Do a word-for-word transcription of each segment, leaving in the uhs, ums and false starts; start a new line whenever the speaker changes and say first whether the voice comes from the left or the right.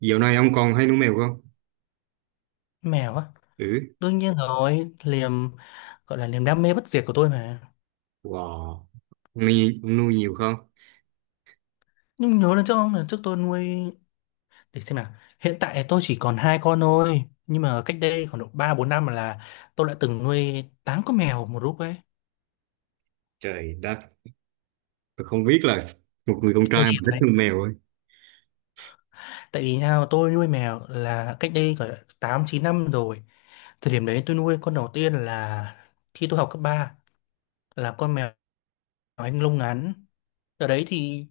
right: Dạo này ông còn hay nuôi mèo không?
left: Mèo á,
right: Ừ.
left: đương nhiên rồi, liềm gọi là niềm đam mê bất diệt của tôi mà.
right: Wow, ông nuôi, ông nuôi nhiều không?
left: Nhưng nhớ lần trước không là trước tôi nuôi để xem nào. Hiện tại tôi chỉ còn hai con thôi, nhưng mà cách đây khoảng độ ba bốn năm là tôi đã từng nuôi tám con mèo một lúc ấy.
right: Trời đất. Tôi không biết là một người con
left: Cái thời
right: trai mà
left: điểm
right: thích
left: đấy,
right: nuôi mèo ấy.
left: tại vì nào tôi nuôi mèo là cách đây khoảng tám chín năm rồi. Thời điểm đấy tôi nuôi con đầu tiên là khi tôi học cấp ba, là con mèo Anh lông ngắn. Ở đấy thì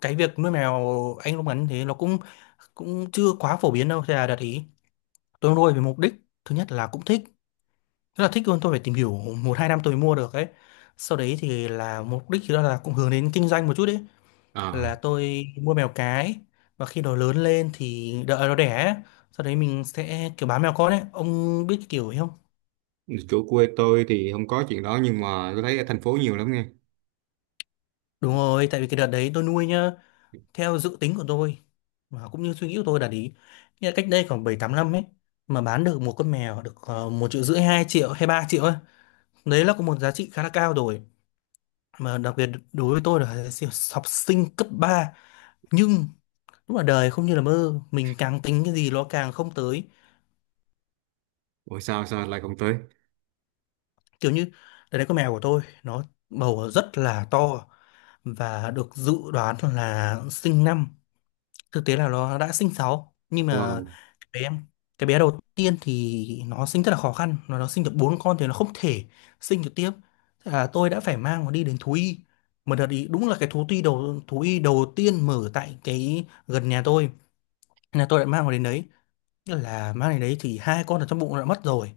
left: cái việc nuôi mèo Anh lông ngắn thế nó cũng cũng chưa quá phổ biến đâu, thế là đạt ý tôi nuôi vì mục đích thứ nhất là cũng thích, rất là thích luôn. Tôi phải tìm hiểu một hai năm tôi mới mua được ấy. Sau đấy thì là mục đích đó là cũng hướng đến kinh doanh một chút ấy,
right: À,
left: là tôi mua mèo cái và khi nó lớn lên thì đợi nó đẻ ấy. Sau đấy mình sẽ kiểu bán mèo con ấy, ông biết cái kiểu ấy không?
right: chỗ quê tôi thì không có chuyện đó, nhưng mà tôi thấy ở thành phố nhiều lắm nghe.
left: Đúng rồi, tại vì cái đợt đấy tôi nuôi nhá, theo dự tính của tôi và cũng như suy nghĩ của tôi là ý nghĩa là cách đây khoảng bảy tám năm ấy mà bán được một con mèo được uh, một triệu rưỡi, hai triệu hay ba triệu ấy. Đấy là có một giá trị khá là cao rồi, mà đặc biệt đối với tôi là học sinh cấp ba. Nhưng lúc là đời không như là mơ, mình càng tính cái gì nó càng không tới.
right: Ủa, sao sao lại không tới?
left: Kiểu như đấy là con mèo của tôi nó bầu rất là to và được dự đoán là sinh năm, thực tế là nó đã sinh sáu. Nhưng mà
right: Wow.
left: bé em, cái bé đầu tiên thì nó sinh rất là khó khăn, nó nó sinh được bốn con thì nó không thể sinh được tiếp. Thế là tôi đã phải mang nó đi đến thú y một đợt ý. Đúng là cái thú y đầu thú y đầu tiên mở tại cái gần nhà tôi. Thế là tôi đã mang nó đến đấy. Thế là mang đến đấy thì hai con ở trong bụng nó đã mất rồi,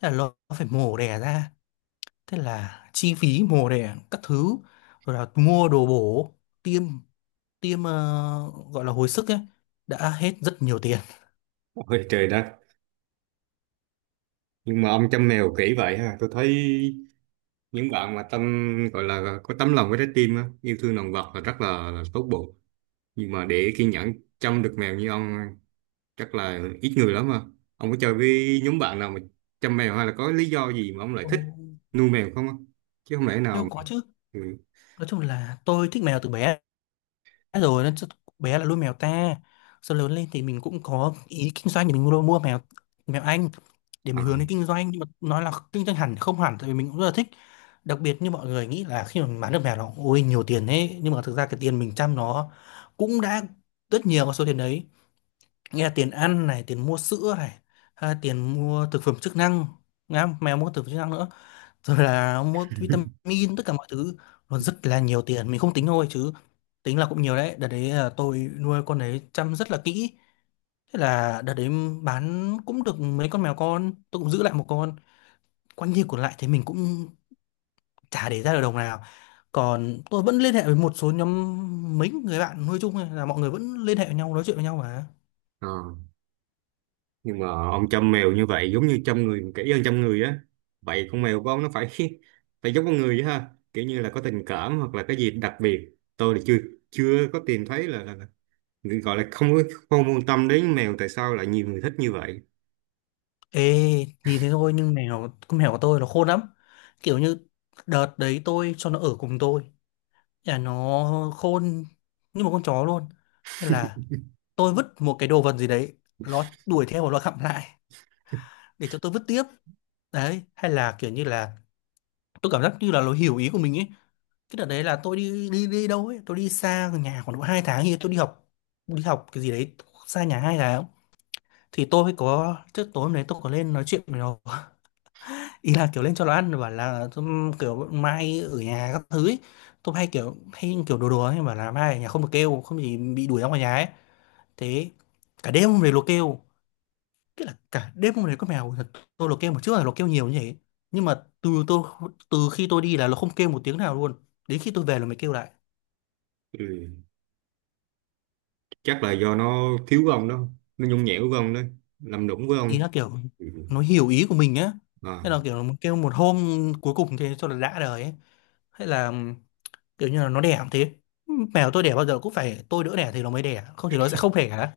left: thế là nó phải mổ đẻ ra. Thế là chi phí mổ đẻ các thứ, rồi là mua đồ bổ, tiêm, tiêm ờ, gọi là hồi sức ấy, đã hết rất nhiều tiền.
right: Ôi trời đất. Nhưng mà ông chăm mèo kỹ vậy ha. Tôi thấy những bạn mà tâm, gọi là có tấm lòng với trái tim á, yêu thương động vật là rất là, là tốt bụng. Nhưng mà để kiên nhẫn chăm được mèo như ông chắc là ít người lắm, mà ông có chơi với nhóm bạn nào mà chăm mèo, hay là có lý do gì mà ông lại
left: Ồ.
right: thích nuôi mèo không á, chứ không lẽ nào
left: Nhưng
right: mà...
left: có chứ,
right: Ừ.
left: nói chung là tôi thích mèo từ bé rồi nên chắc- bé là nuôi mèo ta, sau lớn lên thì mình cũng có ý kinh doanh thì mình mua mua mèo, mèo Anh, để
right: À.
left: mình hướng đến kinh doanh. Nhưng mà nói là kinh doanh hẳn thì không hẳn, tại vì mình cũng rất là thích. Đặc biệt như mọi người nghĩ là khi mà mình bán được mèo nó ôi nhiều tiền, thế nhưng mà thực ra cái tiền mình chăm nó cũng đã rất nhiều vào số tiền đấy, nghĩa là tiền ăn này, tiền mua sữa này, hay là tiền mua thực phẩm chức năng. Nghe không? Mèo mua thực phẩm chức năng nữa, rồi là mua vitamin tất cả mọi thứ. Nó rất là nhiều tiền, mình không tính thôi chứ tính là cũng nhiều đấy. Đợt đấy là tôi nuôi con đấy chăm rất là kỹ. Thế là đợt đấy bán cũng được mấy con mèo con, tôi cũng giữ lại một con, quan nhiên còn lại thì mình cũng chả để ra được đồng nào. Còn tôi vẫn liên hệ với một số nhóm, mấy người bạn nuôi chung ấy, là mọi người vẫn liên hệ với nhau, nói chuyện với nhau mà.
right: À. Nhưng mà ông chăm mèo như vậy giống như chăm người, kỹ hơn chăm người á. Vậy con mèo của ông nó phải phải giống con người vậy ha, kiểu như là có tình cảm hoặc là cái gì đặc biệt. Tôi thì chưa chưa có tìm thấy là, là, là gọi là không có, không quan tâm đến mèo, tại sao lại nhiều người thích như vậy?
left: Ê, nhìn thế thôi nhưng mèo, con mèo của tôi nó khôn lắm. Kiểu như đợt đấy tôi cho nó ở cùng tôi. Nhà nó khôn như một con chó luôn. Nên là tôi vứt một cái đồ vật gì đấy, nó đuổi theo và nó gặm lại để cho tôi vứt tiếp. Đấy, hay là kiểu như là tôi cảm giác như là nó hiểu ý của mình ấy. Cái đợt đấy là tôi đi đi đi đâu ấy, tôi đi xa nhà khoảng độ hai tháng thì tôi đi học, đi học cái gì đấy xa nhà hai tháng. Thì tôi có trước tối hôm đấy, tôi có lên nói chuyện với nó, ý là kiểu lên cho nó ăn, bảo là "Ừm, kiểu mai ở nhà các thứ ấy". Tôi hay kiểu, hay kiểu đùa đùa ấy, bảo là mai ở nhà không được kêu, không thì bị đuổi ra ngoài nhà ấy. Thế cả đêm hôm đấy nó kêu, tức là cả đêm hôm đấy con mèo, thật, tôi nó kêu một, trước là nó kêu nhiều như thế, nhưng mà từ tôi, từ khi tôi đi là nó không kêu một tiếng nào luôn, đến khi tôi về là mới kêu lại.
right: Ừ. Chắc là do nó thiếu của ông đó, nó nhung nhẽo với ông đó, làm đụng với
left: Ý
right: ông.
left: là kiểu
right: Ừ.
left: nó hiểu ý của mình á.
right: À.
left: Thế là kiểu nó kêu một hôm cuối cùng thế cho là đã đời ấy. Hay là kiểu như là nó đẻ cũng thế, mèo tôi đẻ bao giờ cũng phải tôi đỡ đẻ thì nó mới đẻ, không thì nó sẽ không đẻ,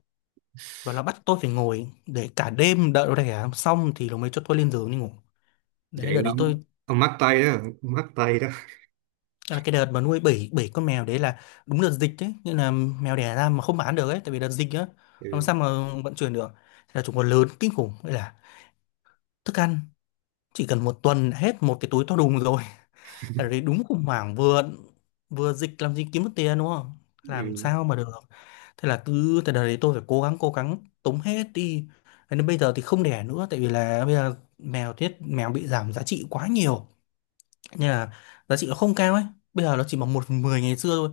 left: và nó bắt tôi phải ngồi để cả đêm đợi nó đẻ xong thì nó mới cho tôi lên giường đi ngủ.
right: Vậy
left: Đấy, đợt đấy
right: lắm ông.
left: tôi
right: Ông mắc tay đó ông mắc tay đó
left: là cái đợt mà nuôi bảy bảy con mèo đấy, là đúng đợt dịch đấy nên là mèo đẻ ra mà không bán được ấy, tại vì đợt dịch á, làm
right: Ừ.
left: sao mà vận chuyển được. Thế là chúng còn lớn kinh khủng, vậy là thức ăn chỉ cần một tuần đã hết một cái túi to đùng rồi. Ở đấy đúng khủng hoảng, vừa vừa dịch làm gì kiếm được tiền, đúng không, làm
right: Ừ.
left: sao mà được. Thế là cứ từ đời đấy tôi phải cố gắng, cố gắng tống hết đi. Thế nên bây giờ thì không đẻ nữa, tại vì là bây giờ mèo, tiết mèo bị giảm giá trị quá nhiều nên là giá trị nó không cao ấy. Bây giờ nó chỉ bằng một phần mười ngày xưa thôi.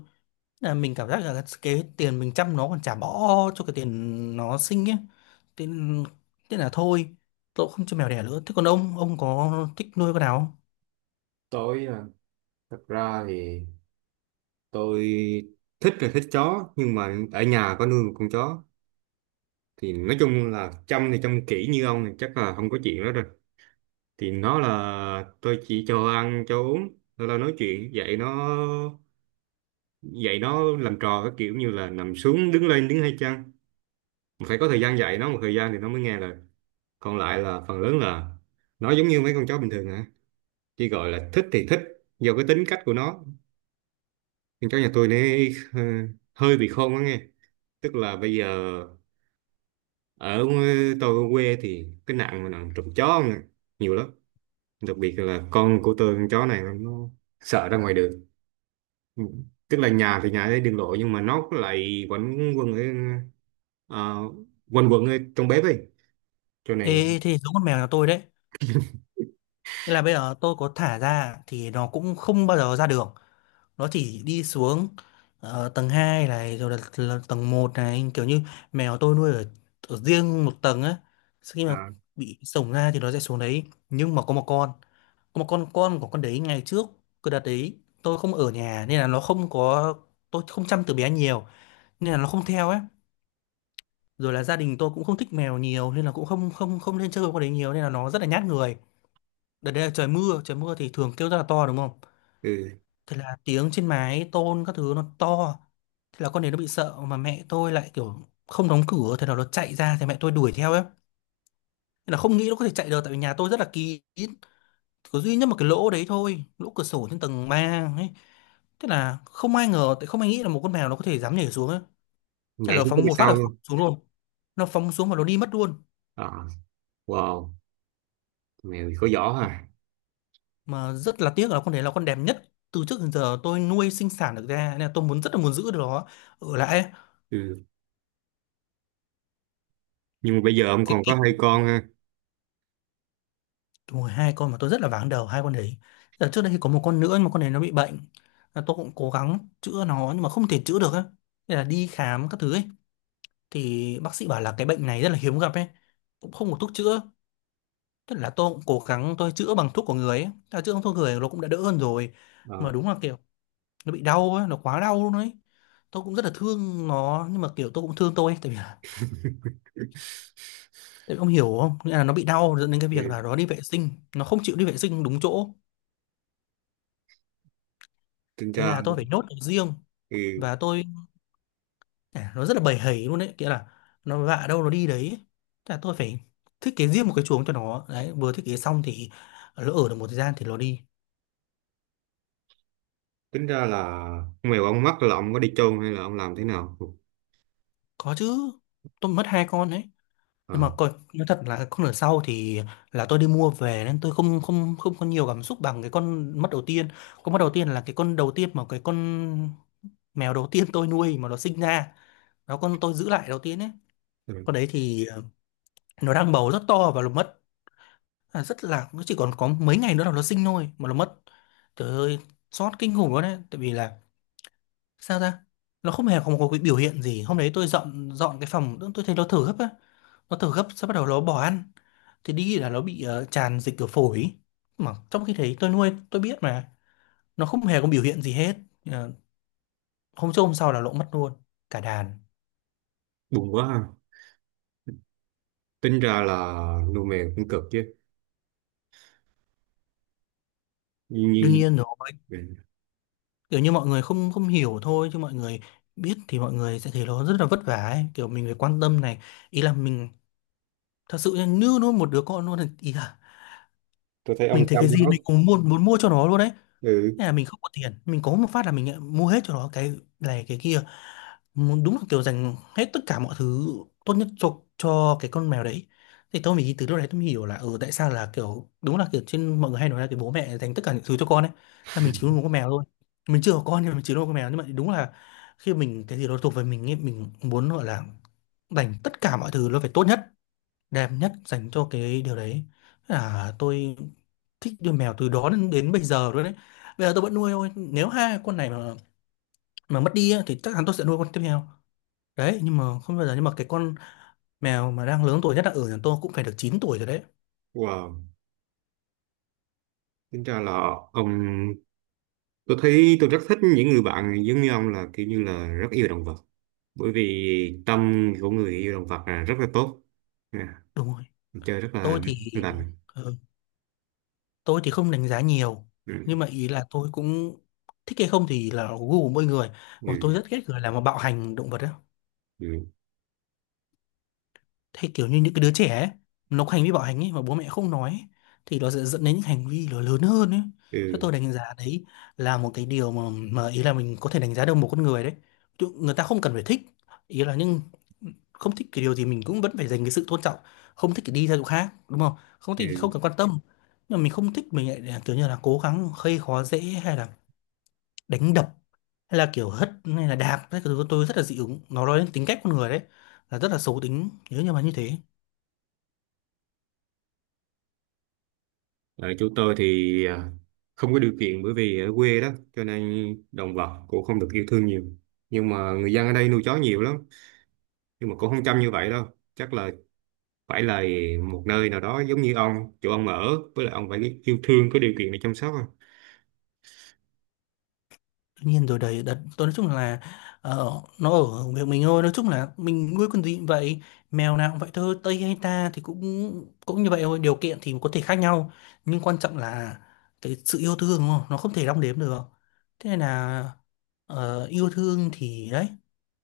left: Thế là mình cảm giác là cái tiền mình chăm nó còn chả bỏ cho cái tiền nó sinh ấy. Thế, thế là thôi, tôi cũng không cho mèo đẻ nữa. Thế còn ông ông có thích nuôi con nào không?
right: Tôi à, thật ra thì tôi thích, là thích chó, nhưng mà ở nhà có nuôi một con chó thì nói chung là chăm, thì chăm kỹ như ông thì chắc là không có chuyện đó rồi. Thì nó là tôi chỉ cho ăn cho uống rồi là nói chuyện dạy nó, dạy nó làm trò, cái kiểu như là nằm xuống, đứng lên, đứng hay chăng. Mà phải có thời gian dạy nó một thời gian thì nó mới nghe lời, còn lại là phần lớn là nó giống như mấy con chó bình thường hả, chỉ gọi là thích thì thích, do cái tính cách của nó. Nhưng cháu nhà tôi này ờ, hơi bị khôn quá nghe. Tức là bây giờ ở, tôi ở quê thì cái nạn mà nạn trộm chó nè, nhiều lắm. Đặc biệt là con của tôi, con chó này nó sợ ra ngoài đường. Ừ. Tức là nhà thì nhà ở đường lộ, nhưng mà nó lại quanh quẩn ở, ờ, quanh quẩn ở trong bếp ấy, cho này.
left: Ê, thế giống con mèo nhà tôi đấy. Nên là bây giờ tôi có thả ra thì nó cũng không bao giờ ra đường. Nó chỉ đi xuống, ờ, tầng hai này, rồi là, là tầng một này, kiểu như mèo tôi nuôi ở, ở riêng một tầng á. Sau khi mà
right: À.
left: bị sổng ra thì nó sẽ xuống đấy. Nhưng mà có một con, có một con con của con đấy ngày trước cứ đặt đấy, tôi không ở nhà nên là nó không có, tôi không chăm từ bé nhiều nên là nó không theo ấy. Rồi là gia đình tôi cũng không thích mèo nhiều nên là cũng không không không nên chơi với con đấy nhiều nên là nó rất là nhát người. Đợt đấy là trời mưa, trời mưa thì thường kêu rất là to đúng không?
right: Ừ.
left: Thế là tiếng trên mái tôn các thứ nó to. Thế là con đấy nó bị sợ, mà mẹ tôi lại kiểu không đóng cửa, thế là nó chạy ra thì mẹ tôi đuổi theo ấy. Thế là không nghĩ nó có thể chạy được tại vì nhà tôi rất là kín. Có duy nhất một cái lỗ đấy thôi, lỗ cửa sổ trên tầng ba, ấy. Thế là không ai ngờ, tại không ai nghĩ là một con mèo nó có thể dám nhảy xuống ấy. Thế là
right: Nhảy
left: nó
right: xuống cái
left: phóng
right: bên
left: một phát là
right: sau
left: phóng
right: luôn.
left: xuống luôn. Nó phóng xuống và nó đi mất luôn.
right: À, wow, mèo thì có giỏ hả.
left: Mà rất là tiếc là con đấy là con đẹp nhất từ trước đến giờ tôi nuôi sinh sản được ra, nên là tôi muốn, rất là muốn giữ được nó ở lại ấy.
right: Ừ. Nhưng mà bây giờ ông
left: Cái,
right: còn có hai
left: cái
right: con ha.
left: đúng rồi, hai con mà tôi rất là váng đầu hai con đấy. Giờ trước đây thì có một con nữa nhưng mà con đấy nó bị bệnh, là tôi cũng cố gắng chữa nó nhưng mà không thể chữa được á, nên là đi khám các thứ ấy thì bác sĩ bảo là cái bệnh này rất là hiếm gặp ấy, cũng không có thuốc chữa. Tức là tôi cũng cố gắng tôi chữa bằng thuốc của người ấy, à, chữa bằng thuốc người nó cũng đã đỡ hơn rồi, mà
right: À.
left: đúng là kiểu nó bị đau ấy, nó quá đau luôn ấy. Tôi cũng rất là thương nó nhưng mà kiểu tôi cũng thương tôi ấy, tại vì là, tại vì ông hiểu không, nghĩa là nó bị đau dẫn đến cái việc
right: Ừ.
left: là nó đi vệ sinh, nó không chịu đi vệ sinh đúng chỗ.
right: Tính
left: Thế
right: ra.
left: là tôi phải nhốt nó riêng
right: Ừ.
left: và tôi à, nó rất là bầy hầy luôn đấy, nghĩa là nó vạ đâu nó đi đấy. Thế là tôi phải thiết kế riêng một cái chuồng cho nó đấy, vừa thiết kế xong thì lỡ ở được một thời gian thì nó đi.
right: Tính ra là con mèo ông mắc là ông có đi chôn hay là ông làm thế nào?
left: Có chứ, tôi mất hai con đấy, nhưng
right: À.
left: mà coi nói thật là con ở sau thì là tôi đi mua về nên tôi không không không có nhiều cảm xúc bằng cái con mất đầu tiên. Con mất đầu tiên là cái con đầu tiên, mà cái con mèo đầu tiên tôi nuôi mà nó sinh ra đó, con tôi giữ lại đầu tiên ấy.
right: Ừ.
left: Con đấy thì ờ, nó đang bầu rất to và nó mất. À, rất là, nó chỉ còn có mấy ngày nữa là nó sinh thôi mà nó mất. Trời ơi, xót kinh khủng luôn đấy, tại vì là sao ra nó không hề có một cái biểu hiện gì. Hôm đấy tôi dọn dọn cái phòng, tôi thấy nó thở gấp á, nó thở gấp sau bắt đầu nó bỏ ăn, thì đi là nó bị ờ, tràn dịch ở phổi ý. Mà trong khi đấy tôi nuôi tôi biết mà, nó không hề có biểu hiện gì hết. Ờ, Hôm trước hôm sau là lỗ mất luôn cả đàn.
right: Buồn quá ha. Tính ra là nuôi mèo cũng cực chứ, nhưng
left: Đương
right: nhưng.
left: nhiên rồi,
right: Ừ.
left: kiểu như mọi người không không hiểu thôi, chứ mọi người biết thì mọi người sẽ thấy nó rất là vất vả ấy. Kiểu mình phải quan tâm này, ý là mình thật sự như nuôi một đứa con luôn ấy. Ý là
right: Tôi thấy ông
left: mình thấy
right: chăm
left: cái gì
right: nó.
left: mình cũng muốn muốn mua cho nó luôn đấy.
right: Ừ.
left: Thế là mình không có tiền, mình có một phát là mình lại mua hết cho nó cái này cái kia, muốn đúng là kiểu dành hết tất cả mọi thứ tốt nhất cho cho cái con mèo đấy. Thì tôi mình từ lúc đấy tôi mới hiểu là ừ, tại sao là kiểu đúng là kiểu trên mọi người hay nói là cái bố mẹ dành tất cả những thứ cho con ấy. Là mình chỉ nuôi một con mèo thôi, mình chưa có con, nhưng mình chỉ nuôi một con mèo nhưng mà đúng là khi mình cái gì đó thuộc về mình ấy, mình muốn gọi là dành tất cả mọi thứ, nó phải tốt nhất, đẹp nhất dành cho cái điều đấy. Thế là tôi thích nuôi mèo từ đó đến, đến bây giờ luôn đấy. Bây giờ tôi vẫn nuôi thôi, nếu hai con này mà mà mất đi á thì chắc chắn tôi sẽ nuôi con tiếp theo đấy. Nhưng mà không bao giờ, nhưng mà cái con mèo mà đang lớn tuổi nhất là ở nhà tôi cũng phải được chín tuổi rồi đấy.
right: Wow. Tính ra là ông, tôi thấy tôi rất thích những người bạn giống như ông, là kiểu như là rất yêu động vật, bởi vì tâm của người yêu động vật là rất là tốt. À.
left: Đúng rồi.
right: Chơi rất
left: Tôi
right: là
left: thì,
right: lành.
left: ừ, tôi thì không đánh giá nhiều, nhưng
right: Ừ.
left: mà ý là tôi cũng thích hay không thì là gu của mỗi người. Mà tôi
right: Ừ.
left: rất ghét người làm mà bạo hành động vật ấy.
right: Ừ.
left: Thế kiểu như những cái đứa trẻ ấy, nó có hành vi bạo hành ấy mà bố mẹ không nói ấy, thì nó sẽ dẫn đến những hành vi nó lớn hơn ấy. Thế
right: Ừ.
left: tôi đánh giá đấy là một cái điều mà mà ý là mình có thể đánh giá được một con người đấy. Chứ người ta không cần phải thích, ý là nhưng không thích cái điều gì mình cũng vẫn phải dành cái sự tôn trọng, không thích thì đi theo chỗ khác, đúng không? Không thích thì không
right: Ừ.
left: cần quan tâm. Nhưng mà mình không thích mình lại à, kiểu như là cố gắng gây khó dễ, hay là đánh đập, hay là kiểu hất, hay là đạp, cái thứ tôi rất là dị ứng, nó nói đến tính cách con người đấy là rất là xấu tính nếu như mà như thế.
right: Ở chỗ tôi thì à, không có điều kiện bởi vì ở quê đó, cho nên động vật cũng không được yêu thương nhiều. Nhưng mà người dân ở đây nuôi chó nhiều lắm, nhưng mà cũng không chăm như vậy đâu. Chắc là phải là một nơi nào đó giống như ông, chỗ ông ở, với lại ông phải yêu thương, có điều kiện để chăm sóc à.
left: Tuy nhiên rồi đấy, đợt tôi nói chung là, ờ, nó ở việc mình thôi. Nói chung là mình nuôi con gì cũng vậy, mèo nào cũng vậy thôi, Tây hay ta thì cũng cũng như vậy thôi, điều kiện thì có thể khác nhau nhưng quan trọng là cái sự yêu thương, đúng không? Nó không thể đong đếm được. Thế nên là ờ, yêu thương thì đấy,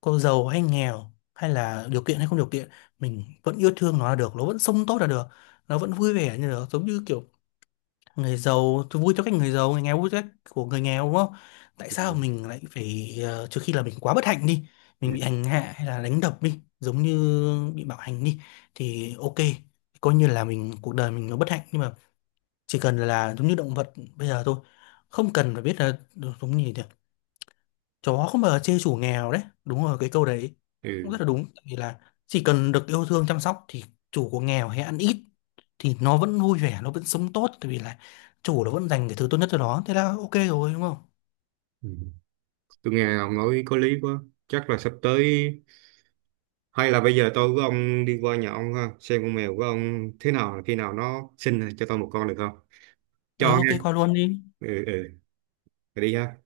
left: có giàu hay nghèo hay là điều kiện hay không điều kiện, mình vẫn yêu thương nó là được, nó vẫn sống tốt là được, nó vẫn vui vẻ như được, giống như kiểu người giàu tôi vui cho cách người giàu, người nghèo vui cho cách của người nghèo, đúng không? Tại sao
right: Ừ.
left: mình lại phải ờ, trừ khi là mình quá bất hạnh đi,
right: Ừ.
left: mình bị hành hạ hay là đánh đập đi, giống như bị bạo hành đi, thì ok, coi như là mình cuộc đời mình nó bất hạnh. Nhưng mà chỉ cần là giống như động vật bây giờ thôi, không cần phải biết là, giống như chó không bao giờ chê chủ nghèo đấy, đúng rồi, cái câu đấy cũng
right: Ừ.
left: rất là đúng. Tại vì là chỉ cần được yêu thương chăm sóc thì chủ có nghèo hay ăn ít thì nó vẫn vui vẻ, nó vẫn sống tốt, tại vì là chủ nó vẫn dành cái thứ tốt nhất cho nó, thế là ok rồi, đúng không?
right: Ừ. Tôi nghe ông nói có lý quá. Chắc là sắp tới, hay là bây giờ tôi với ông đi qua nhà ông ha, xem con mèo của ông thế nào, khi nào nó sinh cho tôi một con được không?
left: Ừ,
right: Cho
left: ok,
right: nghe.
left: qua luôn đi.
right: Ừ, ừ. Rồi đi ha.